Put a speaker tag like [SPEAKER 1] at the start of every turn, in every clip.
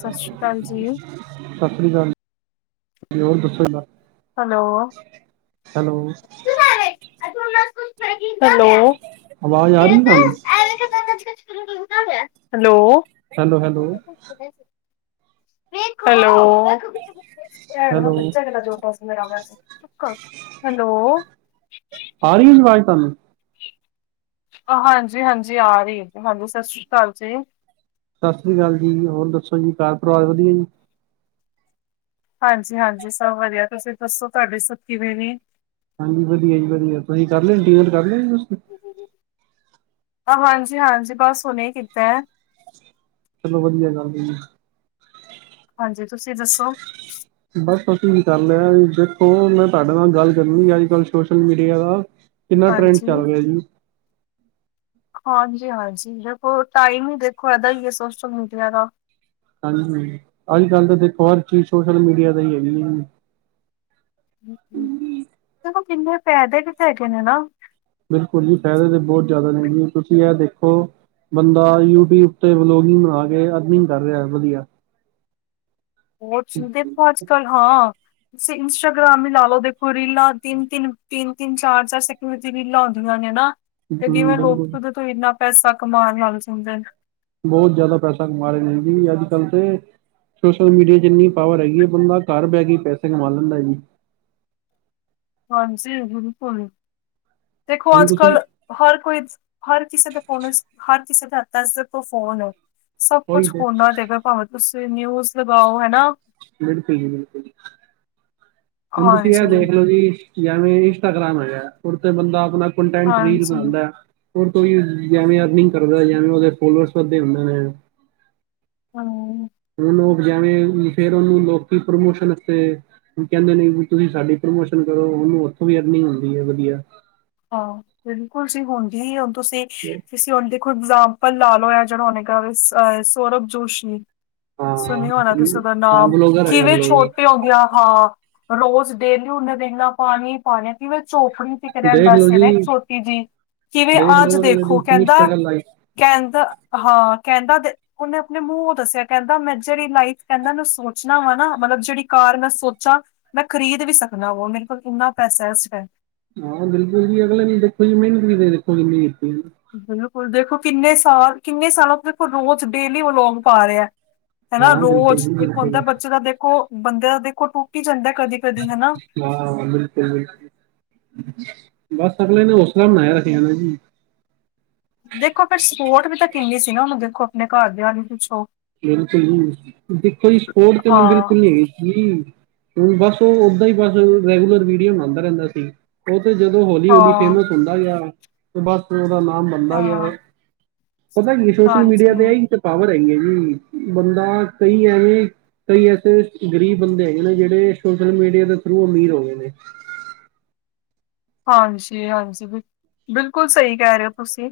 [SPEAKER 1] ਸਤਿ ਸ਼੍ਰੀ ਅਕਾਲ ਜੀ।
[SPEAKER 2] ਸਤਿ ਸ੍ਰੀ ਅਕਾਲ ਜੀ, ਹੋਰ ਦੱਸੋ? [unintelligible]
[SPEAKER 1] ਹੈਲੋ
[SPEAKER 2] ਹੈਲੋ
[SPEAKER 1] ਹੈਲੋ
[SPEAKER 2] ਆਵਾਜ਼ ਆ ਰਹੀ ਤੁਹਾਨੂੰ
[SPEAKER 1] hello
[SPEAKER 2] hello, hello hello
[SPEAKER 1] hello hello
[SPEAKER 2] ਆ ਰਹੀ ਆ ਜੀ ਵਾਜ ਤਾਨੂੰ?
[SPEAKER 1] ਹਾਂਜੀ ਹਾਂਜੀ ਆ ਰਹੀ ਏ, ਹਾਂਜੀ ਸਤਿ ਸ੍ਰੀ ਅਕਾਲ ਜੀ।
[SPEAKER 2] ਸਤਿ ਸ਼੍ਰੀ ਅਕਾਲ ਜੀ, ਹੋਰ ਦੱਸੋ ਜੀ, ਘਰ ਪਰਿਵਾਰ ਵਧੀਆ ਜੀ?
[SPEAKER 1] ਹਾਂਜੀ ਹਾਂਜੀ, ਸਭ ਵਧੀਆ, ਤੁਸੀਂ ਦੱਸੋ ਤੁਹਾਡੇ ਸਭ ਕਿਵੇਂ ਨੇ?
[SPEAKER 2] ਹਾਂਜੀ, ਵਧੀਆ ਜੀ ਵਧੀਆ, ਤੁਸੀਂ ਕਰ ਲਿਅ ਡੀਨਰ ਕਰ ਲਿਆ ਜੀ ਤੁਸੀਂ?
[SPEAKER 1] ਹਾਂਜੀ ਹਾਂਜੀ, ਬਸ ਹੁਣੇ ਈ ਕੀਤਾ ਐ।
[SPEAKER 2] ਚਲੋ, ਵਧੀਆ ਗੱਲ ਏ।
[SPEAKER 1] ਹਾਂਜੀ, ਤੁਸੀਂ ਦੱਸੋ?
[SPEAKER 2] ਬਸ, ਅਸੀਂ ਵੀ ਕਰ ਲਿਆ ਏ। ਦੇਖੋ ਮੈਂ ਤੁਹਾਡੇ ਨਾਲ ਗੱਲ ਕਰਨੀ, ਅੱਜ-ਕੱਲ੍ਹ ਸੋਸ਼ਲ ਮੀਡੀਆ ਦਾ ਕਿੰਨਾ, ਟਰੈਂਡ
[SPEAKER 1] ਹਾਂਜੀ
[SPEAKER 2] ਚੱਲ ਰਿਹਾ ਜੀ।
[SPEAKER 1] ਹਾਂਜੀ ਹਾਂਜੀ, ਦੇਖੋ ਟਾਈਮ ਹੀ ਦੇਖੋ, ਇਦਾਂ ਹੀ ਐ ਸੋਸ਼ਲ ਮੀਡੀਆ ਦਾ
[SPEAKER 2] ਹਾਂਜੀ, ਅੱਜ-ਕੱਲ੍ਹ ਤਾ ਦੇਖੋ ਹਰ ਚੀਜ਼, ਸੋਸ਼ਲ ਮੀਡੀਆ ਦਾ ਹੀ ਹੈਗੀ ਏ ਜੀ।
[SPEAKER 1] ਦੇਖੋ, ਕਿੰਨੇ ਫੈਦੇ ਵੀ ਤੇ ਹੈਗੇ ਨੇ ਨਾ।
[SPEAKER 2] ਬਿਲਕੁਲ ਜੀ, ਫਾਇਦੇ ਤਾਂ ਬਹੁਤ ਜ਼ਿਆਦਾ ਨੇ ਜੀ, ਤੁਸੀਂ ਇਹ ਦੇਖੋ ਬੰਦਾ ਯੂਟਿਊਬ ਤੇ ਵਲੋਗਿੰਗ ਬਣਾ ਕੇ, ਅਰਨਿੰਗ ਕਰ ਰਿਹਾ ਵਧੀਆ
[SPEAKER 1] ਯੂਟਿਊਬ ਤੇ ਸੁਣਦੇ ਪਏ ਅੱਜ ਕੱਲ, ਹਾਂ। ਇੰਸਟਾਗ੍ਰਾਮ ਹੀ ਲਾਲੋ, ਦੇਖੋ ਰੀਲਾ ਤਿੰਨ- ਤਿੰਨ, ਤਿੰਨ- ਤਿੰਨ, ਚਾਰ-ਚਾਰ ਸੈਂਕਿੰਡ ਰੀਲਾ ਹੁੰਦੀਆਂ ਨੇ ਨਾ, ਤੇ
[SPEAKER 2] ਹੂੰ
[SPEAKER 1] ਜਿਵੇਂ ਲੋਕ
[SPEAKER 2] ਬਿਲਕੁਲ
[SPEAKER 1] ਉਦੇ ਤੋਂ ਇਨਾ ਪੈਸਾ ਕਮਾਉਣ ਲੱਗ ਜਾਂਦੇ।
[SPEAKER 2] ਬਹੁਤ ਜ਼ਿਆਦਾ ਪੈਸਾ ਕਮਾ ਰਹੇ ਨੇ ਜੀ, ਅੱਜ ਕੱਲ੍ਹ ਤੇ ਸੋਸ਼ਲ ਮੀਡੀਆ 'ਚ ਇੰਨੀ ਪਾਵਰ ਹੈਗੀ ਏ, ਬੰਦਾ ਘਰ ਬਹਿ ਕੇ ਪੈਸੇ ਕਮਾ ਲੈਂਦਾ ਜੀ।
[SPEAKER 1] ਹਾਂਜੀ ਬਿਲਕੁਲ, ਦੇਖੋ
[SPEAKER 2] ਹੁਣ
[SPEAKER 1] ਅੱਜ
[SPEAKER 2] ਤੁਸੀਂ
[SPEAKER 1] ਕੱਲ ਹਰ ਕੋਈ, ਹਰ ਕਿਸੇ ਦਾ ਫੋਨ, ਹਰ ਕਿਸੇ ਦੇ ਹੱਥਾਂ 'ਚ ਦੇਖੋ ਫੋਨ ਏ ਸਭ
[SPEAKER 2] ਉਹੀ
[SPEAKER 1] ਕੁਛ
[SPEAKER 2] ਤੇ
[SPEAKER 1] ਫੋਨਾਂ 'ਚ ਹੈਗਾ, ਭਾਵੇਂ ਤੁਸੀਂ ਨਿਊਜ਼ ਲਗਾਓ ਹਨਾ।
[SPEAKER 2] ਬਿਲਕੁਲ ਜੀ ਬਿਲਕੁਲ, ਹੁਣ ਤੁੁਸੀ ਆ
[SPEAKER 1] ਹਾਂਜੀ
[SPEAKER 2] ਦੇਖ ਲੋ ਜੀ ਜਿਵੇਂ ਇੰਸਟਾਗ੍ਰਾਮ ਹੈਗਾ, ੳਹਦੇ ਤੇ ਬੰਦਾ ਆਪਣਾ ਕੰਟੈਂਟ, ਰੀਲ
[SPEAKER 1] ਹਾਂਜੀ
[SPEAKER 2] ਬਣਾਂਦੇ ਐਵੇਂ ਅਰਨਿੰਗ ਕਰਦਾ, ਜਿਵੇਂ ਉਹਦੇ ਫੋਲੋਰਸ ਵੱਧਦੇ ਹੁੰਦੇ ਨੇ।
[SPEAKER 1] ਹਾਂ।
[SPEAKER 2] ਹੁਣ ਲੋਕ ਜੈਵੇਂ, ਫੇਰ ਉਹਨੂੰ ਲੋਕੀ ਪ੍ਰਮੋਸ਼ਨ, ਆਸਤੇ ਹੁਣ ਕਹਿੰਦੇ ਨੇ ਵੀ ਤੁਸੀਂ ਸਾਡੀ ਪ੍ਰਮੋਸ਼ਨ ਕਰੋ, ਉਹਨੂੰ ਉੱਥੋਂ ਵੀ ਅਰਨਿੰਗ, ਹੁੰਦੀ ਐ ਵਧੀਆ
[SPEAKER 1] ਹਾਂ ਬਿਲਕੁਲ ਸੀ, ਹੁੰਦੀ ਏ, ਹੁਣ ਤੁਸੀਂ-ਤੁਸੀਂ ਉਦੇ ਇਗਜ਼ਾਮਪਲ ਲਾ ਲਓ, ਇਹ ਜਿਹੜਾ ਉਹਨੇ, ਕਿਹਾ ਅ ਸੌਰਭ ਜੋਸ਼ੀ
[SPEAKER 2] ਹਾਂ
[SPEAKER 1] ਸੁਣਿਆ ਹੋਣਾ ਤੁਸੀਂ ਉਹਦਾ
[SPEAKER 2] ਹਾਂ
[SPEAKER 1] ਨਾਮ,
[SPEAKER 2] ਬਲੋਗਰ ਹੈਗਾ
[SPEAKER 1] ਕਿਵੇਂ
[SPEAKER 2] ਬਲੋਗਰ
[SPEAKER 1] ਛੋਟੇ ਹੁੰਦਿਆ ਹਾਂ ਰੋਜ਼ ਡੇਲੀ ਉਨੇ ਦੇਖਣਾ, ਪਾਣੀ ਪਾਣਾ ਕਿਵੇਂ ਝੋਪੜੀ ਤੇ ਰਹਿੰਦ
[SPEAKER 2] ਦੇਖ ਲੋ
[SPEAKER 1] ਵੈਸੇ
[SPEAKER 2] ਜੀ
[SPEAKER 1] ਮੈ ਛੋਟੀ ਜਿਹੀ, ਜਿਵੇਂ
[SPEAKER 2] ਦੇਖ
[SPEAKER 1] ਆਜ
[SPEAKER 2] ਲੋ ਅਗਲੇ
[SPEAKER 1] ਦੇਖੋ
[SPEAKER 2] ਦੀ ਕਿੰਨੀ
[SPEAKER 1] ਕਹਿੰਦਾ
[SPEAKER 2] ਸਟਰਗਲ ਲਾਈ
[SPEAKER 1] ਕਹਿੰਦਾ ਹਾਂ, ਕਹਿੰਦਾ ਤੇ ਉਹਨੇ ਆਪਣੇ ਮੂੰਹੋਂ ਦੱਸਿਆ, ਕਹਿੰਦਾ ਮੈਂ ਜਿਹੜੀ ਲਾਈਫ ਕਹਿੰਦਾ ਮੈਂ ਸੋਚਣਾ ਵਾ, ਨਾ ਮਤਲਬ ਜਿਹੜੀ ਕਾਰ ਮੈਂ ਸੋਚਾਂ ਮੈਂ ਖਰੀਦ ਵੀ ਸਕਣਾ, ਉਹ ਮੇਰੇ ਕੋਲ ਇੰਨਾ ਪੈਸਾ ਇਸ ਟਾਈਮ
[SPEAKER 2] ਹਾਂ ਬਿਲਕੁਲ ਜੀ, ਅਗਲੇ ਦੀ ਦੇਖੋ ਜੀ ਮਿਹਨਤ ਵੀ ਦੇਖੋ, ਕਿੰਨੀ ਕੀਤੀ ਐ ਨਾ
[SPEAKER 1] ਬਿਲਕੁਲ ਦੇਖੋ, ਕਿੰਨੇ ਸਾਲ- ਕਿੰਨੇ ਸਾਲ ਦੇਖੋ ਰੋਜ਼ ਡੇਲੀ, ਵਲੋਂਗ ਪਾ ਰਿਹਾ ਹਨਾ
[SPEAKER 2] ਹਾਂ ਬਿਲਕੁਲ
[SPEAKER 1] ਰੋਜ਼,
[SPEAKER 2] ਜੀ
[SPEAKER 1] ਦੇਖੋ ਹੁੰਦਾ
[SPEAKER 2] ਬਿਲਕੁਲ
[SPEAKER 1] ਬੱਚੇ ਦਾ ਦੇਖੋ, ਬੰਦੇ ਦਾ ਦੇਖੋ ਟੁੱਟ ਹੀ, ਜਾਂਦਾ ਕਦੀ-ਕਦੀ ਹਨਾ
[SPEAKER 2] ਹਾਂ ਬਿਲਕੁਲ -ਬਿਲਕੁਲ ਬਸ, ਅਗਲੇ ਨੇ ਹੌਸਲਾ ਬਣਾਇਆ ਹੋਇਆ ਨਾ ਸੀ
[SPEAKER 1] ਦੇਖੋ ਫਿਰ, ਸਪੋਰਟ ਵੀ ਤਾਂ ਕਿੰਨੀ ਸੀ, ਨਾ ਉਹਨੂੰ ਦੇਖੋ ਆਪਣੇ ਘਰਦਿਆਂ ਦੀ ਪਿੱਛੋ
[SPEAKER 2] ਬਿਲਕੁਲ ਜੀ ਦੇਖੋ ਜੀ, ਸਪੋਟ ਤੇ ਉਹਨੂੰ
[SPEAKER 1] ਹਾਂ।
[SPEAKER 2] ਬਿਲਕੁਲ ਨਹੀਂ ਸੀ, ਬਸ ਉਹ ਓਦਾਂ ਹੀ, ਬਸ ਉਹ ਰੈਗੂਲਰ, ਵੀਡੀਓ ਬਣਾਂਦਾ ਰਹਿੰਦਾ ਸੀ ਏ ਤੇ ਜਦੋਂ ਹੌਲੀ- ਹੌਲੀ
[SPEAKER 1] ਹਾਂ,
[SPEAKER 2] ਫੇਮਸ ਹੁੰਦਾ ਗਿਆ, ਤੇ ਬਸ ਉਹਦਾ ਨਾਮ ਬਣਦਾ ਗਿਆ
[SPEAKER 1] ਹਾਂ,
[SPEAKER 2] ਪਤਾ ਕੀ, ਸੋਸ਼ਲ ਮੀਡੀਆ ਤੇ,
[SPEAKER 1] ਹਾਂਜੀ,
[SPEAKER 2] ਇਹ ਤੇ ਪਾਵਰ ਹੈਗੀ ਐ ਜੀ, ਬੰਦਾ ਕਈ ਐਵੇਂ ਕਈ ਐਸੇ ਗ਼ਰੀਬ ਬੰਦੇ ਹੈਗੇ ਨੇ, ਜਿਹੜੇ ਸੋਸ਼ਲ ਮੀਡੀਆ ਦੇ ਥਰੂ, ਅਮੀਰ ਹੋ ਗਏ ਨੇ
[SPEAKER 1] ਹਾਂਜੀ, - ਹਾਂਜੀ ਬਿਲ ਬਿਲਕੁਲ ਸਹੀ, ਕਹਿ ਰਹੇ ਹੋ ਤੁਸੀਂ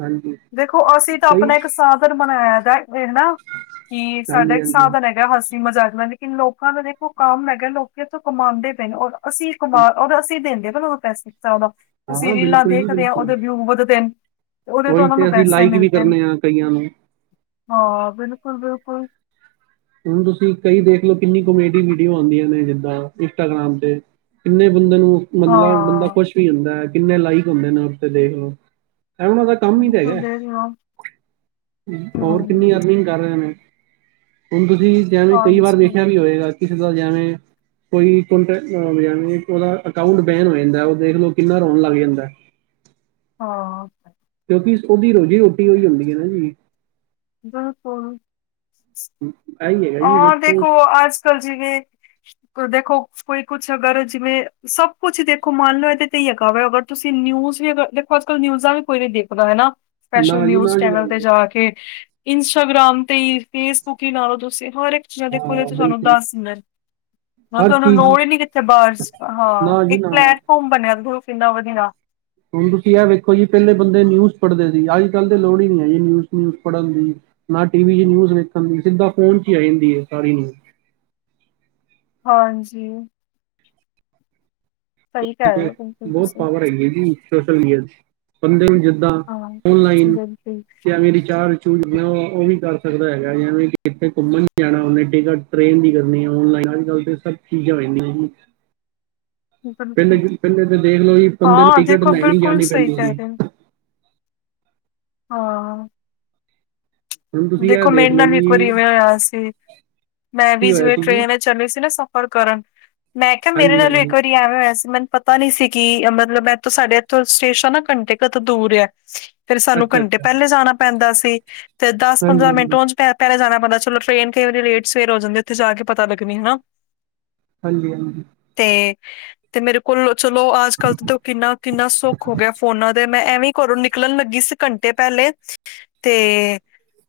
[SPEAKER 2] ਹਾਂਜੀ,
[SPEAKER 1] ਦੇਖੋ, ਅਸੀਂ ਤਾਂ
[SPEAKER 2] ਕਈ
[SPEAKER 1] ਆਪਣਾ, ਇੱਕ ਸਾਥ ਸਾਧਨ ਬਨਾਇਆ ਦਾ ਦੇਖਣਾ ਕਿ, ਸਾਡਾ ਇੱਕ
[SPEAKER 2] ਹਾਂਜੀ-ਹਾਂਜੀ,
[SPEAKER 1] ਸਾਧਨ ਹੈਗਾ ਬਸ ਮਜ਼ਾਕ ਦਾ, ਲੇਕਿਨ ਲੋਕਾਂ ਦਾ ਦੇਖੋ ਕੰਮ ਹੈਗਾ, ਲੋਕੀਂ ਇਥੋਂ ਕਮਾਉਂਦੇ ਪਏ ਨੇ ਔ ਅਸੀਂ ਇੱਕ ਵਾਰ, ਉਦਾ ਅਸੀਂ ਦਿੰਦੇ ਪਏ ਓ ਪੈਸੇ ਚਲੋ ਅਸੀਂ
[SPEAKER 2] ਹਾਂ
[SPEAKER 1] ਰੀਲਾਂ
[SPEAKER 2] ਬਿਲਕੁਲ
[SPEAKER 1] ਤੇ,
[SPEAKER 2] ਜੀ
[SPEAKER 1] ਕਦੇ
[SPEAKER 2] ਬਿਲਕੁਲ।
[SPEAKER 1] ਉਦੇ ਵਿਊ ਵੱਧ ਤੇ ਉਦੇ ਤੋਂ
[SPEAKER 2] ਉਹੀ
[SPEAKER 1] ਉਹਨਾਂ ਨੂੰ
[SPEAKER 2] ਤੇ ਅਸੀਂ
[SPEAKER 1] ਪੈਸੇ
[SPEAKER 2] ਲਾਈਕ ਵੀ
[SPEAKER 1] ਮਿਲਦੇ,
[SPEAKER 2] ਕਰਨੇ ਹਾਂ ਕਈਆਂ ਨੂੰ।
[SPEAKER 1] ਹਾਂ ਬਿਲਕੁਲ- ਬਿਲਕੁਲ
[SPEAKER 2] ਹੁਣ ਤੁਸੀਂ, ਕਈ ਦੇਖ ਲਓ, ਕਿੰਨੀ ਕਮੇਡੀ ਵੀਡੀਓ ਆਉਂਦੀਆਂ ਨੇ, ਜਿੱਦਾਂ ਇੰਸਟਾਗ੍ਰਾਮ ਤੇ ਕਿੰਨੇ ਬੰਦੇ ਨੂੰ ਮਤਲਬ ਬੰਦਾ
[SPEAKER 1] ਹਾਂ
[SPEAKER 2] ਕੁਸ਼ ਵੀ ਹੁੰਦਾ ਏ, ਕਿੰਨੇ ਲਾਈਕ ਹੁੰਦੇ ਨੇ, ਉੱਦੇ ਦੇਖ ਲਓ, ਐ ਉਹਨਾਂ ਦਾ ਕੰਮ ਹੀ ਤੇ
[SPEAKER 1] ਬਿਲਕੁਲ
[SPEAKER 2] ਹੈਗਾ,
[SPEAKER 1] ਦੇ ਰਹੀ ਹਾਂ
[SPEAKER 2] ਹੋਰ ਕਿੰਨੀ
[SPEAKER 1] ਹਮ,
[SPEAKER 2] ਅਰਨਿੰਗ ਕਰ ਰਹੇ ਨੇ ਹੁਣ ਤੁਸੀਂ ਜਿਵੇਂ, ਕਈ ਵਾਰ
[SPEAKER 1] ਹਾਂਜੀ
[SPEAKER 2] ਵੇਖਿਆ ਵੀ ਹੋਏਗਾ, ਕਿਸੇ ਦਾ ਜਿਵੇਂ ਕੋਈ ਕੋਨਟੇਯਸ ਹੋਵੇ, ਉਦਾ ਅਕਾਊਂਟ ਬੈਨ ਹੋ ਜਾਂਦਾ, ਉਹ ਦੇਖ ਲੋ, ਕਿੰਨਾ ਰੋਣ ਲੱਗ ਜਾਂਦਾ
[SPEAKER 1] ਹਾਂ।
[SPEAKER 2] ਕਿਉਂਕਿ, ਉਹਦੀ ਰੋਜ਼ੀ -ਰੋਟੀ ਉਹੀ ਹੁੰਦੀ ਐ ਨਾ ਜੀ
[SPEAKER 1] ਬਿਲਕੁਲ!
[SPEAKER 2] ਇਹੀ ਹੈਗਾ ਜੀ
[SPEAKER 1] ਆ
[SPEAKER 2] ਵੇਖੋ
[SPEAKER 1] ਦੇਖੋ ਅੱਜ- ਕੱਲ ਜਿਵੇਂ ਹੁਣ ਦੇਖੋ ਕੋਈ ਕੁਛ ਅਗਰ ਜਿਵੇਂ, ਸਭ ਕੁਛ ਦੇਖੋ ਮੰਨ ਲਓ ਇਹਦੇ ਤੇ ਹੈਗਾ, ਅਗਰ ਤੁਸੀਂ ਨਿਊਜ਼ ਵੀ ਅੱਜ -ਕਲ੍ਹ ਨਿਊਜ਼ਾਂ ਵੀ ਕੋਈ ਨੀ ਦੇਖਦਾ ਹਨਾ, ਸਪੈਸ਼ਲ
[SPEAKER 2] ਨਾ ਜੀ
[SPEAKER 1] ਨਿਊਜ਼
[SPEAKER 2] ਨਾ ਜੀ ਨਾ
[SPEAKER 1] ਚੈਨਲ ਤੇ
[SPEAKER 2] ਜੀ।
[SPEAKER 1] ਜਾ ਕੇ ਇੰਸਟਾਗ੍ਰਾਮ ਤੇ ਹੀ, ਫੇਸਬੁੱਕ ਹੀ ਲਾ ਲਓ ਤੁਸੀਂ, ਹਰ ਇੱਕ ਜਣੇ ਕੋਲ
[SPEAKER 2] ਹਾਂ
[SPEAKER 1] ਸਾਨੂੰ
[SPEAKER 2] ਬਿਲਕੁਲ
[SPEAKER 1] ਟਸ ਹੁੰਦਾ
[SPEAKER 2] ਹਰ
[SPEAKER 1] ਮਤਲਬ
[SPEAKER 2] ਚੀਜ਼
[SPEAKER 1] ਲੋੜ ਹੀ ਨੀ ਕਿੱਥੇ ਬਸ, ਹਾ
[SPEAKER 2] ਨਾ ਜੀ
[SPEAKER 1] ਇੱਕ
[SPEAKER 2] ਨਾ
[SPEAKER 1] ਪਲੈਟਫਾਰਮ ਬਣਿਆ, ਦੇਖੋ ਕਿੰਨਾ ਵਧੀਆ
[SPEAKER 2] ਹੁਣ ਤੁਸੀਂ ਇਹ ਵੇਖੋ ਜੀ, ਪਹਿਲੇ ਬੰਦੇ ਨਿਊਜ਼ ਪੜ੍ਹਦੇ ਸੀ। ਅੱਜ- ਕੱਲ੍ਹ ਤੇ ਲੋੜ ਹੀ ਨਈ ਹੈਗੀ ਨਿਊਜ਼- ਨਿਊਜ਼ ਪੜ੍ਹਨ ਦੀ ਨਾ, ਟੀ- ਵੀ 'ਚ ਨਿਊਜ਼ ਵੇਖਣ ਦੀ, ਸਿੱਧਾ ਫ਼ੋਨ 'ਚ ਹੀ ਆ ਜਾਂਦੀ ਏ ਸਾਰੀ ਨਿਊਜ਼
[SPEAKER 1] ਹਾਂਜੀ! ਸਹੀ ਕਹਿ
[SPEAKER 2] ਠੀਕ
[SPEAKER 1] ਰਹੇ
[SPEAKER 2] ਏ,
[SPEAKER 1] ਹੋ ਬਿਲਕੁਲ
[SPEAKER 2] ਬਹੁਤ
[SPEAKER 1] ਤੁਸੀਂ
[SPEAKER 2] ਪਾਵਰ ਹੈਗੀ ਹੈ ਜੀ ਸੋਸ਼ਲ ਮੀਡੀਆ ਚ ਬੰਦੇ ਨੂੰ ਜਿੱਦਾਂ
[SPEAKER 1] ਹਾਂ।
[SPEAKER 2] ਔਨਲਾਈਨ
[SPEAKER 1] ਬਿਲਕੁਲ,
[SPEAKER 2] ਜਾਂ ਰਿਚਾਰਜ। ਹੁਣ ਉਹ ਵੀ ਕਰ ਸਕਦਾ ਹੈਗਾ। ਜਿਵੇਂ ਕਿ ਕਿੱਤੇ ਘੁੰਮਣ ਜਾਣਾ ਹੋਵੇ, ਟਿਕਟ ਟ੍ਰੇਨ ਦੀ ਕਰਨੀ ਔਨਲਾਈਨ ਅੱਜ ਕੱਲ੍ਹ। ਇਹ ਸਭ ਚੀਜ਼ਾਂ ਹੋ ਜਾਂਦੀਆਂ।
[SPEAKER 1] ਬਿਲਕੁਲ,
[SPEAKER 2] ਪਹਿਲੇ ਪਹਿਲੇ ਤੇ ਦੇਖ ਲਓ ਜੀ ਬੰਦੇ ਨੂੰ
[SPEAKER 1] ਹਾਂ,
[SPEAKER 2] ਟਿਕਟ
[SPEAKER 1] ਦੇਖੋ
[SPEAKER 2] ਲੈਣੀ
[SPEAKER 1] ਬਿਲਕੁਲ
[SPEAKER 2] ਜਾਣੀ
[SPEAKER 1] ਸਹੀ
[SPEAKER 2] ਪੈਂਦੀ
[SPEAKER 1] ਕਹਿ
[SPEAKER 2] ਸੀ
[SPEAKER 1] ਰਹੇ ਨ। ਹਾਂ!
[SPEAKER 2] ਹੁਣ ਤੁਸੀਂ ਇਹ
[SPEAKER 1] ਦੇਖੋ
[SPEAKER 2] ਦੇਖ
[SPEAKER 1] ਮੇਰੇ
[SPEAKER 2] ਲਓ
[SPEAKER 1] ਨਾਲ ਵੀ ਇੱਕ ਵਾਰੀ
[SPEAKER 2] ਜੀ
[SPEAKER 1] ਇਵੇਂ ਹੋਇਆ ਸੀ, ਮੈਂ
[SPEAKER 2] ਕੀ
[SPEAKER 1] ਵੀ
[SPEAKER 2] ਹੋਇਆ
[SPEAKER 1] ਜਿਵੇਂ
[SPEAKER 2] ਸੀ ਜੀ
[SPEAKER 1] ਟ੍ਰੇਨ ਚੱਲ ਸੀ ਨਾ ਸਫ਼ਰ ਕਰਨ, ਮੈਂ ਕਿਹਾ, ਮੇਰੇ
[SPEAKER 2] ਹਾਂਜੀ
[SPEAKER 1] ਨਾਲ਼
[SPEAKER 2] ਹਾਂਜੀ
[SPEAKER 1] ਇੱਕ ਵਾਰੀ ਐਵੇਂ ਹੋਇਆ ਸੀ ਮੈਂ ਪਤਾ ਨੀ ਸੀ ਕਿ ਮਤਲਬ ਇੱਥੋਂ ਸਾਡੇ ਇੱਥੋਂ ਸਟੇਸ਼ਨ ਨਾ ਘੰਟੇ ਕੁ ਤੋਂ ਦੂਰ ਹੈ। ਫੇਰ ਸਾਨੂੰ
[SPEAKER 2] ਅੱਛਾ
[SPEAKER 1] ਘੰਟੇ
[SPEAKER 2] ਅੱਛਾ
[SPEAKER 1] ਪਹਿਲੇ ਜਾਣਾ ਪੈਂਦਾ ਸੀ, ਤੇ ਦਸ ਪੰਦਰਾਂ ਮਿੰਟ
[SPEAKER 2] ਹਾਂਜੀ-ਹਾਂਜੀ,
[SPEAKER 1] ਉਂਝ ਪਹਿਲੇ ਜਾਣਾ ਪੈਣਾ ਚਲੋ, ਟ੍ਰਰੇਨ ਕਈ ਵਾਰੀ ਲੇਟ ਸਵੇਰ ਹੋ ਜਾਂਦੀ ਹੈ। ਉੱਥੇ ਜਾ ਕੇ ਪਤਾ ਲੱਗਣੀ ਹਨਾ।
[SPEAKER 2] ਹਾਂਜੀ- ਹਾਂਜੀ।
[SPEAKER 1] ਤੇ। ਤੇ ਮੇਰੇ ਕੋਲੋਂ ਚਲੋ, ਅੱਜ ਕੱਲ ਤੋਂ, ਕਿੰਨਾ -ਕਿੰਨਾ, ਸੁੱਖ ਹੋ ਗਿਆ ਫੋਨਾਂ ਤੇ ਮੈਂ ਐਵੀਂ ਘਰੋਂ ਨਿਕਲਣ ਲੱਗੀ ਸੀ, ਘੰਟੇ ਪਹਿਲੇ ਤੇ।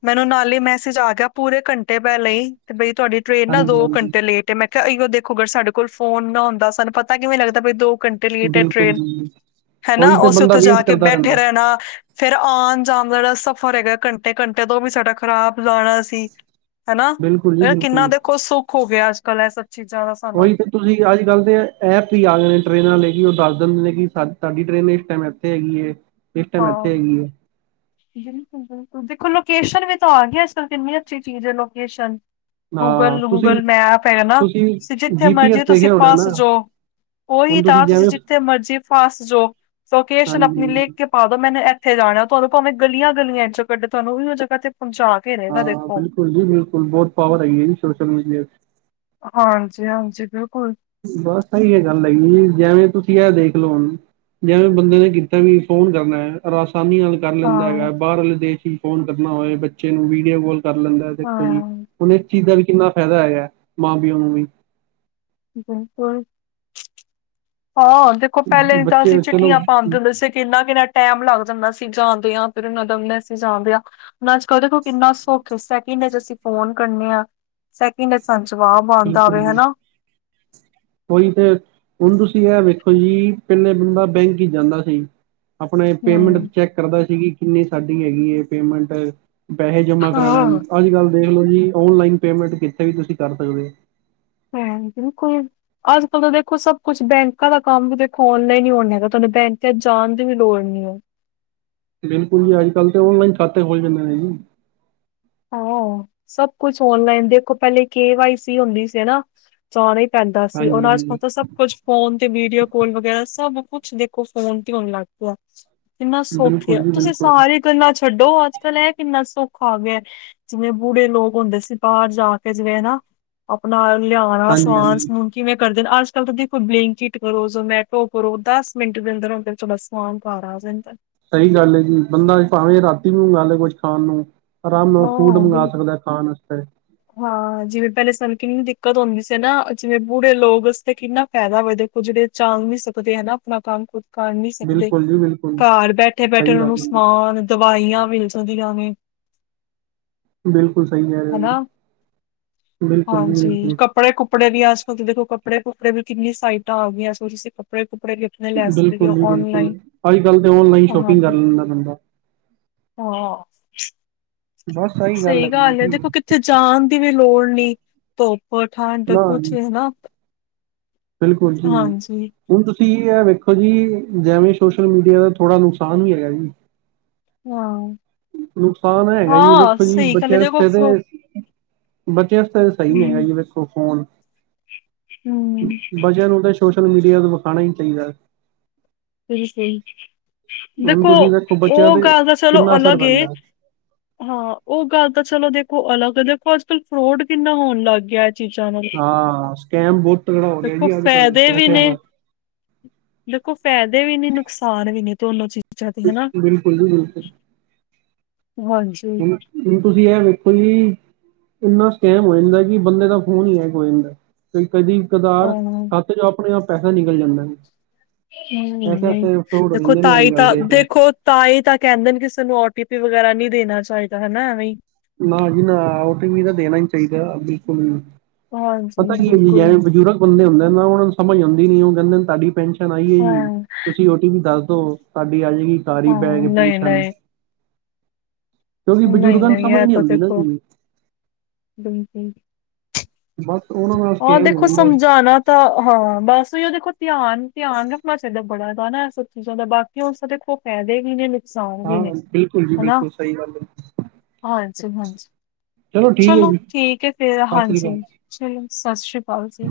[SPEAKER 1] ਮੈਨੂੰ ਨਾਲੇ, ਹੀ ਮੈਸੇਜ ਆ ਗਿਆ, ਪੂਰੇ ਘੰਟੇ ਪਹਿਲਾਂ ਹੀ ਵੀ ਤੁਹਾਡੀ ਟ੍ਰਰੇਨ ਨਾ ਦੋ
[SPEAKER 2] ਹਾਂਜੀ-ਹਾਂਜੀ,
[SPEAKER 1] ਘੰਟੇ ਲੇਟ ਤੇ ਮੈਂ ਕਿਹਾ, ਇਹੋ ਦੇਖੋ ਅਗਰ ਸਾਡੇ, ਕੋਲ ਫ਼ੋਨ ਨਾ ਹੁੰਦਾ, ਸਾਨੂੰ ਪਤਾ ਕਿਵੇਂ ਲੱਗਦਾ ਵੀ ਦੋ। ਘੰਟੇ ਲੇਟ ਹੈ,
[SPEAKER 2] ਬਿਲਕੁਲ
[SPEAKER 1] ਟ੍ਰੇਨ
[SPEAKER 2] ਜੀ।
[SPEAKER 1] ਹੈ, ਨਾ
[SPEAKER 2] ਉਹੀ ਤੇ
[SPEAKER 1] ਅਸੀਂ
[SPEAKER 2] ਬੰਦਾ
[SPEAKER 1] ਉੱਥੇ ਜਾ
[SPEAKER 2] ਵੇਟ
[SPEAKER 1] ਕੇ
[SPEAKER 2] ਕਰਦਾ
[SPEAKER 1] ਬੈਠੇ
[SPEAKER 2] ਰਹਿੰਦਾ,
[SPEAKER 1] ਰਹਿਣਾ ਫੇਰ ਆਉਣ ਜਾਣ ਦਾ, ਜਿਹੜਾ ਸਫ਼ਰ ਹੈਗਾ, ਘੰਟੇ ਘੰਟੇ ਤੋਂ, ਉਹ ਵੀ ਸਾਡਾ ਖ਼ਰਾਬ ਜਾਣਾ ਸੀ। ਹੈਨਾ,
[SPEAKER 2] ਬਿਲਕੁਲ ਜੀ
[SPEAKER 1] ਇਹ ਕਿੰਨਾ,
[SPEAKER 2] ਬਿਲਕੁਲ।
[SPEAKER 1] ਦੇਖੋ ਸੁੱਖ ਹੋ ਗਿਆ ਅੱਜ ਕੱਲ ਇਹ ਸਭ ਚੀਜ਼ਾਂ ਦਾ
[SPEAKER 2] ਉਹੀ
[SPEAKER 1] ਸਾਨੂੰ
[SPEAKER 2] ਤੇ। ਤੁਸੀਂ ਅੱਜ ਕੱਲ ਤੇ ਇਹ ਐਪ ਹੀ ਆ ਗਏ ਨੇ, ਟ੍ਰਰੇਨਾਂ ਲ ਲਈ ਕਿ ਉਹ ਦੱਸ ਦਿੰਦੇ ਨੇ ਕਿ ਸਾਡੀ ਟ੍ਰੇਨ ਲੇਟ ਟਾਈਮ ਆਂ। ਹੈਗੀ ਹੈ।
[SPEAKER 1] ਹਾਂ। ਦੇਖੋ, ਲੋਕੇਸ਼ਨ ਵੀ ਤਾਂ ਆ ਗਈ ਹੈ, ਅੱਜ ਕੱਲ੍ਹ ਕਿੰਨੀ ਅੱਛੀ ਚੀਜ਼ ਹੈ ਲੋਕੇਸ਼ਨ।
[SPEAKER 2] ਹਾਂ,
[SPEAKER 1] ਗੂਗਲ-
[SPEAKER 2] ਤੁਸੀਂ
[SPEAKER 1] ਗੂਗਲ ਮੈਪ, ਹੈ, ਨਾ
[SPEAKER 2] ਤੁਸੀਂ
[SPEAKER 1] ਜਿੱਥੇ
[SPEAKER 2] ਜੀ ਪੀ ਐਸ
[SPEAKER 1] ਮਰਜ਼ੀ ਤੁਸੀਂ
[SPEAKER 2] ਦੇਖਿਆ ਹੋਣਾ
[SPEAKER 1] ਫਸ
[SPEAKER 2] ਨਾ,
[SPEAKER 1] ਜਾਓ ਉਹੀ
[SPEAKER 2] ਹੁਣ
[SPEAKER 1] ਤਾਂ, ਤੁਸੀਂ
[SPEAKER 2] ਜਿਵੇਂ
[SPEAKER 1] ਜਿੱਥੇ ਮਰਜ਼ੀ ਫਸ ਜਾਓ, ਲੋਕੇਸ਼ਨ ਆਪਣੀ
[SPEAKER 2] ਹਾਂਜੀ,
[SPEAKER 1] ਲਿਖ। ਕੇ ਪਾ ਦੋ, ਮੈਨੇ ਇਥੇ ਜਾਣਾ ਆ, ਤੁਹਾਨੂੰ ਭਾਵੇਂ ਗਲੀਆਂ -ਗਲੀਆਂ, ਚੋਂ ਕੱਢੇ ਤੁਹਾਨੂੰ ਉਹੀ ਜਗ੍ਹਾ ਤੇ ਪਹੁੰਚਾ ਕੇ
[SPEAKER 2] ਹਾਂ
[SPEAKER 1] ਰਹੇਗਾ, ਦੇਖੋ।
[SPEAKER 2] ਬਿਲਕੁਲ ਜੀ ਬਿਲਕੁਲ, ਬਹੁਤ ਪਾਵਰ ਹੈਗੀ ਜੀ, ਸੋਸ਼ਲ ਮੀਡੀਆ 'ਚ।
[SPEAKER 1] ਹਾਂਜੀ- ਹਾਂਜੀ, ਬਿਲਕੁਲ।
[SPEAKER 2] ਬਸ ਸਹੀ ਹੈ, ਗੱਲ ਹੈਗੀ ਜੀ, ਜਿਵੇਂ ਤੁਸੀਂ ਐ ਦੇਖ ਲਓ ਹੁਣ ਜਿਵੇਂ ਬੰਦੇ ਨੇ, ਕੀਤਾ ਵੀ ਫ਼ੋਨ ਕਰਨਾ ਹੈ, ਔਰ ਆਸਾਨੀ ਨਾਲ ਹੀ। ਕਰ ਲੈਂਦਾ ਹੈਗਾ,
[SPEAKER 1] ਹਾਂ-ਹਾਂ
[SPEAKER 2] ਬਾਹਰਲੇ ਦੇਸ਼ ਵਿੱਚ, ਫ਼ੋਨ ਕਰਨਾ ਹੋਵੇ, ਬੱਚੇ ਨੂੰ ਵੀਡੀਓ ਕੌਲ ਕਰ ਲੈਂਦਾ ਦੇਖੋ ਜੀ, ਹੁਣ, ਇਸ ਚੀਜ਼ ਦਾ ਵੀ, ਕਿੰਨਾ ਫਾਇਦਾ, ਹੈਗਾ ਮਾਂ ਪਿਓ ਨੂੰ ਵੀ
[SPEAKER 1] ਬਿਲਕੁਲ, ਹਾਂ। ਦੇਖੋ, ਪਹਿਲੇ, ਤਾਂ ਅਸੀਂ,
[SPEAKER 2] ਬੱਚੇ ਚਲੋ
[SPEAKER 1] ਚਿੱਠੀਆਂ ਪਾਉਂਦੇ ਹੁੰਦੇ, ਸੀ ਕਿੰਨਾ -ਕਿੰਨਾ। ਟੈਮ ਲੱਗ ਜਾਂਦਾ ਸੀ, ਜਾਂਦਿਆਂ ਫਿਰ ਉਹਨਾਂ ਦਾ ਹੁੰਦਾ ਸੀ, ਜਾਂਦਿਆਂ ਹੁਣ, ਅੱਜ ਕੱਲ੍ਹ ਦੇਖੋ ਕਿੰਨਾ ਸੁੱਖ ਇੰਨੇ ਤਾਂ, ਅਸੀਂ ਫ਼ੋਨ ਕਰਨੇ ਹਾਂ, ਸੈਕਿੰਡ 'ਚ ਸਾਨੂੰ ਜਵਾਬ ਬੰਦ ਆਵੇ ਹੈਨਾ
[SPEAKER 2] ਕੋਈ ਤੇ ਹੁਣ, ਤੁਸੀਂ ਇਹ ਵੇਖੋ ਜੀ, ਪਿੰਨੇ ਬੰਦਾ ਬੈਂਕ 'ਚ ਜਾਂਦਾ ਜੀ। ਆਪਣੇ ਪੇਮੈਂਟ
[SPEAKER 1] ਹੂੰ
[SPEAKER 2] ਚੈੱਕ ਕਰਦਾ ਸੀ, ਕਿ ਕਿੰਨੀ ਸਾਡੀ ਹੈਗੀ ਹੈ ਪੇਮੈਂਟ ਪੈਸੇ ਜਮਾ
[SPEAKER 1] ਹਾਂ।
[SPEAKER 2] ਕਰਾਣਾ, ਅੱਜ ਕੱਲ ਦੇਖ ਲਓ ਜੀ, ਓਨਲਾਈਨ ਪੇਮੈਂਟ, ਕਿੱਥੇ ਵੀ ਤੁਸੀਂ ਕਰ ਸਕਦੇ ਹੋ।
[SPEAKER 1] [unintelligible] ਅੱਜ ਕੱਲ੍ਹ, ਤਾਂ ਦੇਖੋ, ਸਭ ਕੁਛ ਬੈਂਕਾਂ ਦਾ ਕੰਮ ਵੀ, ਦੇਖੋ, ਔਨਲਾਈਨ ਹੀ ਹੋਣਾ ਹੈਗਾ, ਤੁਹਾਨੂੰ, ਬੈਂਕ ਜਾਣ ਦੀ ਵੀ ਲੋੜ ਨਹੀਂ ਹੈ।
[SPEAKER 2] ਬਿਲਕੁਲ ਜੀ, ਅੱਜ ਕੱਲ੍ਹ ਤੇ, ਔਨਲਾਈਨ ਖਾਤੇ ਹੋ ਜਾਂਦੇ ਨੇ ਜੀ
[SPEAKER 1] ਹਾਂ, ਸਭ ਕੁਛ, ਔਨਲਾਈਨ ਦੇਖੋ, ਪਹਿਲੇ ਕੇ ਵਾਈ ਸੀ ਹੁੰਦੀ ਸੀ। ਜਾਨਾ ਈ ਪੈਂਦਾ ਸੀ
[SPEAKER 2] ਹਾਂਜੀ
[SPEAKER 1] ਹੁਨ ਅੱਜ-ਕੱਲ
[SPEAKER 2] ਹਾਂਜੀ
[SPEAKER 1] ਤਾ ਸਬ ਕੁਛ ਫੋਨ ਤੇ ਵੀਡੀਓ ਕੋਲ ਵਗੈਰਾ ਸਬ ਕੁਛ ਦੇਖੋ ਫੋਨ ਤੇ ਹੋਨ ਲੱਗ ਗਈ। ਕਿੰਨਾ ਸੌਖੇ
[SPEAKER 2] ਬਿਲਕੁਲ
[SPEAKER 1] ਆ
[SPEAKER 2] ਜੀ
[SPEAKER 1] ਤੁਸੀਂ
[SPEAKER 2] ਬਿਲਕੁਲ
[SPEAKER 1] ਸਾਰੀਆਂ ਗੱਲਾਂ ਛੱਡੋ ਅੱਜ-ਕੱਲ ਏ ਕਿੰਨਾ ਸੌਖਾ ਆ ਗੇਆ। ਜਿਵੇਂ ਬੂੜੇ ਲੋਕ ਹੁੰਦੇ ਸੀ ਬਾਰ ਜਾ ਕੇ ਜਿਵੇਂ ਨਾ ਆਪਨਾ ਲਿਔਨਾ
[SPEAKER 2] ਹਾਂਜੀ
[SPEAKER 1] ਸਮਾਨ
[SPEAKER 2] ਹਾਂਜੀ
[SPEAKER 1] ਸਮੂਨ ਕਿਵੇਂ ਕਰਦੇ ਨੇ ਅੱਜ-ਕੱਲ ਤਾਂ ਦੇਖੋ ਬਲਿੰਕਿਟ ਕਰੋ ਜ਼ਮੈਟੋ ਕਰੋ ਦਸ ਮਿੰਟ ਦੇ ਅੰਦਰ-ਅੰਦਰ ਚ ਫੋਨ ਪਾਰ ਆ ਜਾਂਦੈ।
[SPEAKER 2] ਸਈ ਗੱਲ ਏ ਜੀ ਬੰਦਾ ਭਾਵੇਂ ਰਾਤੀ ਮੰਗਾ ਲੇ ਕੁਛ ਖਾਨ ਨੂੰ ਆਰਾਮ ਨਾਲ ਫੂਡ
[SPEAKER 1] ਹਾਂ
[SPEAKER 2] ਮੰਗਵਾ
[SPEAKER 1] ਬਿਲ
[SPEAKER 2] ਸਕਦਾ ਖਾਨ ਵਾਸਤੇ
[SPEAKER 1] ਹਾਂ ਜਿਵੇਂ ਪੈਲੇ ਸਾਨੂੰ ਕਿੰਨੀ ਦਿੱਕਤ ਹੋਂਦੀ ਸੀ ਨਾ ਜਿਵੇਂ ਬੂੜੇ ਲੋਕ ਉਸਤੇ ਕੀ ਨਾ ਫੈਦਾ ਹੋਵੇ ਦੇਖੋ ਜੇੜੇ ਚਾਂਗ ਨੀ ਸਕਦੇ ਹਨਾ ਆਪਨਾ ਕੰਮ ਖੁਦ ਕਰ ਨੀ ਸਕਦੇ
[SPEAKER 2] ਬਿਲਕੁਲ ਜੀ ਬਿਲਕੁਲ
[SPEAKER 1] ਘਰ ਬੈਠੇ-ਬੈਠੇ
[SPEAKER 2] ਸਹੀ ਗੱਲ
[SPEAKER 1] ਓਨੂੰ
[SPEAKER 2] ਹੈ ਜੀ
[SPEAKER 1] ਸਮਾਨ ਦਵਾਈਆਂ ਮਿਲ ਜਾਂਦੀਆਂ ਨੇ।
[SPEAKER 2] ਬਿਲਕੁਲ ਸਈ ਕੈ ਰਏ ਓਂ ਜੀ।
[SPEAKER 1] ਹਨਾ।
[SPEAKER 2] ਬਿਲਕੁਲ ਜੀ
[SPEAKER 1] ਹਾਂਜੀ ਕ
[SPEAKER 2] ਬਿਲਕੁਲ
[SPEAKER 1] ਕੱਪੜੇ ਕੁਪੜੇ ਦੀਆਂ ਅਜ-ਕਲ ਦੇਖੋ ਕੱਪੜੇ ਕੁਪੜੇ ਦੀਆਂ ਕਿੰਨੀ ਸਾਈਟਾਂ ਹੋ ਗਈਆਂ ਹੁਨ ਤੁਸੀਂ ਕਪੜੇ ਕੁੱਪੜੇ ਵੀ ਆਪਣੇ ਲੈ ਸਕਦੇ
[SPEAKER 2] ਬਿਲਕੁਲ
[SPEAKER 1] ਹੋ
[SPEAKER 2] ਜੀ ਬਿਲਕੁਲ
[SPEAKER 1] ਔਨਲਾਈਨ।
[SPEAKER 2] ਅੱਜ-ਕੱਲ ਤੇ ਔਨਲਾਈਨ
[SPEAKER 1] ਹਾਂ,
[SPEAKER 2] ਸ਼ੋਪਿੰਗ ਕਰ ਲੈਂਦਾ ਬੰਦਾ।
[SPEAKER 1] ਹਾਂ
[SPEAKER 2] ਬਸ ਆਹੀ
[SPEAKER 1] ਸਈ
[SPEAKER 2] ਹੈਗੀ ਹੈ
[SPEAKER 1] ਗੱਲ ਐ
[SPEAKER 2] ਜੀ
[SPEAKER 1] ਦੇਖੋ ਕਿੱਥੇ ਜਾਨ ਦੀ ਵੀ ਲੋੜ ਨੀ, ਧੁੱਪ ਠੰਡ
[SPEAKER 2] ਨਾ
[SPEAKER 1] ਕੁਛ
[SPEAKER 2] ਜੀ
[SPEAKER 1] ਹਨਾ
[SPEAKER 2] ਬਿਲਕੁਲ ਜੀ।
[SPEAKER 1] ਹਾਂਜੀ,
[SPEAKER 2] ਹੁਨ ਤੁਸੀਂ ਐ ਵੇਖੋ ਜੀ ਜੈਵੇਂ ਸੋਸ਼ਲ ਮੀਡੀਆ ਦਾ ਥੋੜਾ ਨੁਕਸਾਨ ਵੀ ਹੈਗਾ ਜੀ।
[SPEAKER 1] ਹਾਂ।
[SPEAKER 2] ਨੁਕਸਾਨ ਹੈਗਾ ਜੀ
[SPEAKER 1] ਹਾਂ,
[SPEAKER 2] ਵੇਖੋ ਜੀ
[SPEAKER 1] ਸਹੀ ਗੱਲ
[SPEAKER 2] ਬੱਚੇ
[SPEAKER 1] ਹੈ ਦੇਖੋ
[SPEAKER 2] ਰਸਤੇ
[SPEAKER 1] ਫ
[SPEAKER 2] ਤੇ ਬੱਚੇ ਅਜੇ ਤੱਕ ਤਾਂ ਸਈ ਨੇ ਹੈਗਾ
[SPEAKER 1] ਹੂੰ,
[SPEAKER 2] ਜੀ ਵੇਖੋ ਫੋਨ
[SPEAKER 1] ਹੂੰ
[SPEAKER 2] ਬੱਚੇਆਂ ਨੂੰ ਤੇ ਸੋਸ਼ਲ ਮੀਡੀਆ ਨੂੰ ਵਿਖਾਨਾ ਈ ਚਈਦੈ।
[SPEAKER 1] ਸ ਸਈ
[SPEAKER 2] ਹੁਣ
[SPEAKER 1] ਦੇਖੋ
[SPEAKER 2] ਤੁਸੀਂ ਵੇਖੋ ਬੱਚਿਆਂ
[SPEAKER 1] ਓ
[SPEAKER 2] ਤੇ
[SPEAKER 1] ਗੱਲ ਤਾਂ ਚਲੋ
[SPEAKER 2] ਕਿੰਨਾ ਅਸਰ
[SPEAKER 1] ਅਲੱਗ ਏ
[SPEAKER 2] ਪੈਂਦਾ।
[SPEAKER 1] ਹਾਂ ਓ ਗੱਲ ਤਾਂ ਚਲੋ ਦੇਖੋ ਅਲੱਗ ਐ, ਦੇਖੋ ਅੱਜ-ਕੱਲ ਫਰੋਡ ਕਿੰਨਾ ਹੋਨ ਲਾਗੇਆ ਚੀਜ਼ਾਂ ਨਾਲ,
[SPEAKER 2] ਹਾਂ ਸਕੈਮ ਬਹੁਤ ਤਗੜਾ ਹੋ ਰਿਹਾ
[SPEAKER 1] ਦੇਖੋ
[SPEAKER 2] ਜੀ ਅੱਜ ਕੱਲ੍ਹ
[SPEAKER 1] ਫੈਦੇ ਵੀ
[SPEAKER 2] ਪੈਸਿਆਂ
[SPEAKER 1] ਨੇ
[SPEAKER 2] ਦਾ।
[SPEAKER 1] ਦੇਖੋ ਫਾਇਦੇ ਵੀ ਨੇ, ਨੁਕਸਾਨ ਵੀ ਨੇ ਦੋਨੋਂ ਚੀਜ਼ ਚੀਜ਼ਾਂ ਦੇ ਹਨਾ,
[SPEAKER 2] ਬਿਲਕੁਲ ਜੀ ਬਿਲਕੁਲ
[SPEAKER 1] ਹਾਂਜੀ।
[SPEAKER 2] ਹੁਨ ਤੁਸੀਂ ਐ ਵੇਖੋ ਜੀ ਏਨਾ ਸਕੈਮ ਹੋ ਜਾਂਦਾ ਕੀ ਬੰਦੇ ਦਾ ਫੋਨ ਈ ਹੈਕ ਹੋ ਜਾਂਦੈ। ਕਦੀ ਕਦਾਰ
[SPEAKER 1] ਹਾਂ,
[SPEAKER 2] ਖਾਤੇ ਚੋਂ ਆਪਨੇ ਆਪ ਪੈਸਾ ਨਿਕਲ ਜਾਂਦੈ।
[SPEAKER 1] ਹੂੰ ਨਈਂ, ਦੇਖੋ
[SPEAKER 2] ਨੇ ਅੱਜ
[SPEAKER 1] ਤਾਈਂ
[SPEAKER 2] ਕੱਲ
[SPEAKER 1] ਤਾਂ
[SPEAKER 2] ਦੇਖ ਲਓ।
[SPEAKER 1] ਦੇਖੋ ਤਾਂਈ ਤਾਂ ਕੈਂਦੇ ਨੇ ਕਿਸੇ ਨੂੰ ਓ ਟੀ ਪੀ ਵਗੈਰਾ ਨੀ ਦੇਨਾ ਚਾਈਦਾ ਹਨਾ ਐਵੀਂ
[SPEAKER 2] ਨਾ ਜੀ ਨਾ ਓ ਟੀ ਪੀ ਤਾਂ ਦੇਨਾ ਈ ਨੀ ਚਾਈਦਾ ਬਿਲਕੁਲ ਵੀ।
[SPEAKER 1] ਹਾਂਜੀ,
[SPEAKER 2] ਪਤਾ ਕੀ ਹੋਈਂ ਜਾ
[SPEAKER 1] ਬਿਲਕੁਲ।
[SPEAKER 2] ਰੈਆ ਬਜ਼ੁਰਗ ਬੰਦੇ ਹੁੰਦੇ ਨਾ ਓਨਾਂ ਨੂੰ ਸਮਜ ਆਂਦੀ ਨੀ ਓ ਕੈਂਦੇ ਤਾਡੀ ਪੈਨਸ਼ਨ ਆਈ ਐ ਜੀ।
[SPEAKER 1] ਹਾਂ-ਹਾਂ,
[SPEAKER 2] ਤੁਸੀਂ ਓ ਟੀ ਪੀ ਦੱਸ ਦੋ ਤਾਡੀ ਆ ਜੇਗੀ ਸਾਰੀ ਬੈਗ ਪੈਨਸ਼ਨ
[SPEAKER 1] ਨਹੀਂ-ਨਹੀਂ,
[SPEAKER 2] ਕਿਉਂਕਿ ਬਜ਼ੁਰਗਾਂ ਨੂੰ
[SPEAKER 1] ਨਈਂ-ਨਈਂ
[SPEAKER 2] ਸਮਝ
[SPEAKER 1] ਐ
[SPEAKER 2] ਨੀ
[SPEAKER 1] ਤਾਂ
[SPEAKER 2] ਆਉਂਦੀ ਨਾ
[SPEAKER 1] ਦੇਖੋ,
[SPEAKER 2] ਜੀ
[SPEAKER 1] ਬਿਲਕੁਲ
[SPEAKER 2] ਬਸ ਉਹਨਾਂ ਨਾਲ
[SPEAKER 1] ਹਾਂ
[SPEAKER 2] ਸਕੈਮ ਹੋ
[SPEAKER 1] ਦੇਖੋ
[SPEAKER 2] ਜਾਂਦਾ
[SPEAKER 1] ਸਮਝਾਨਾ ਤਾਂ ਹਾਂ ਬਸ ਓਈ ਐ ਦੇਖੋ ਧਿਆਨ-ਧਿਆਨ ਰਖਨਾ ਚਈਦੈ ਬੜੇਆਂ ਦਾ ਨਾ ਏ ਸਭ ਚੀਜ਼ਾਂ ਦਾ ਬਾਕੀ ਕੇ ਓਸਦੇ ਦੇਖੋ ਫੈਦੇ ਵੀ ਨੇ ਨੁ
[SPEAKER 2] ਹਾਂ ਬਿਲਕੁਲ ਜੀ ਬਿਲਕੁਲ ਸਈ ਗੱਲ ਏ।
[SPEAKER 1] ਹਾਂਜੀ ਹਾਂਜੀ,
[SPEAKER 2] ਠੀਕ ਹੈ
[SPEAKER 1] ਚਲੋ
[SPEAKER 2] ਜੀ
[SPEAKER 1] ਠੀਕ ਹੈ ਫੇਰ
[SPEAKER 2] ਸਤਿ ਸ੍ਰੀ
[SPEAKER 1] ਹਾਂਜੀ।
[SPEAKER 2] ਅਕਾਲ
[SPEAKER 1] ਚਲੋ, ਸਤਿ ਸ੍ਰੀ ਅਕਾਲ ਜੀ।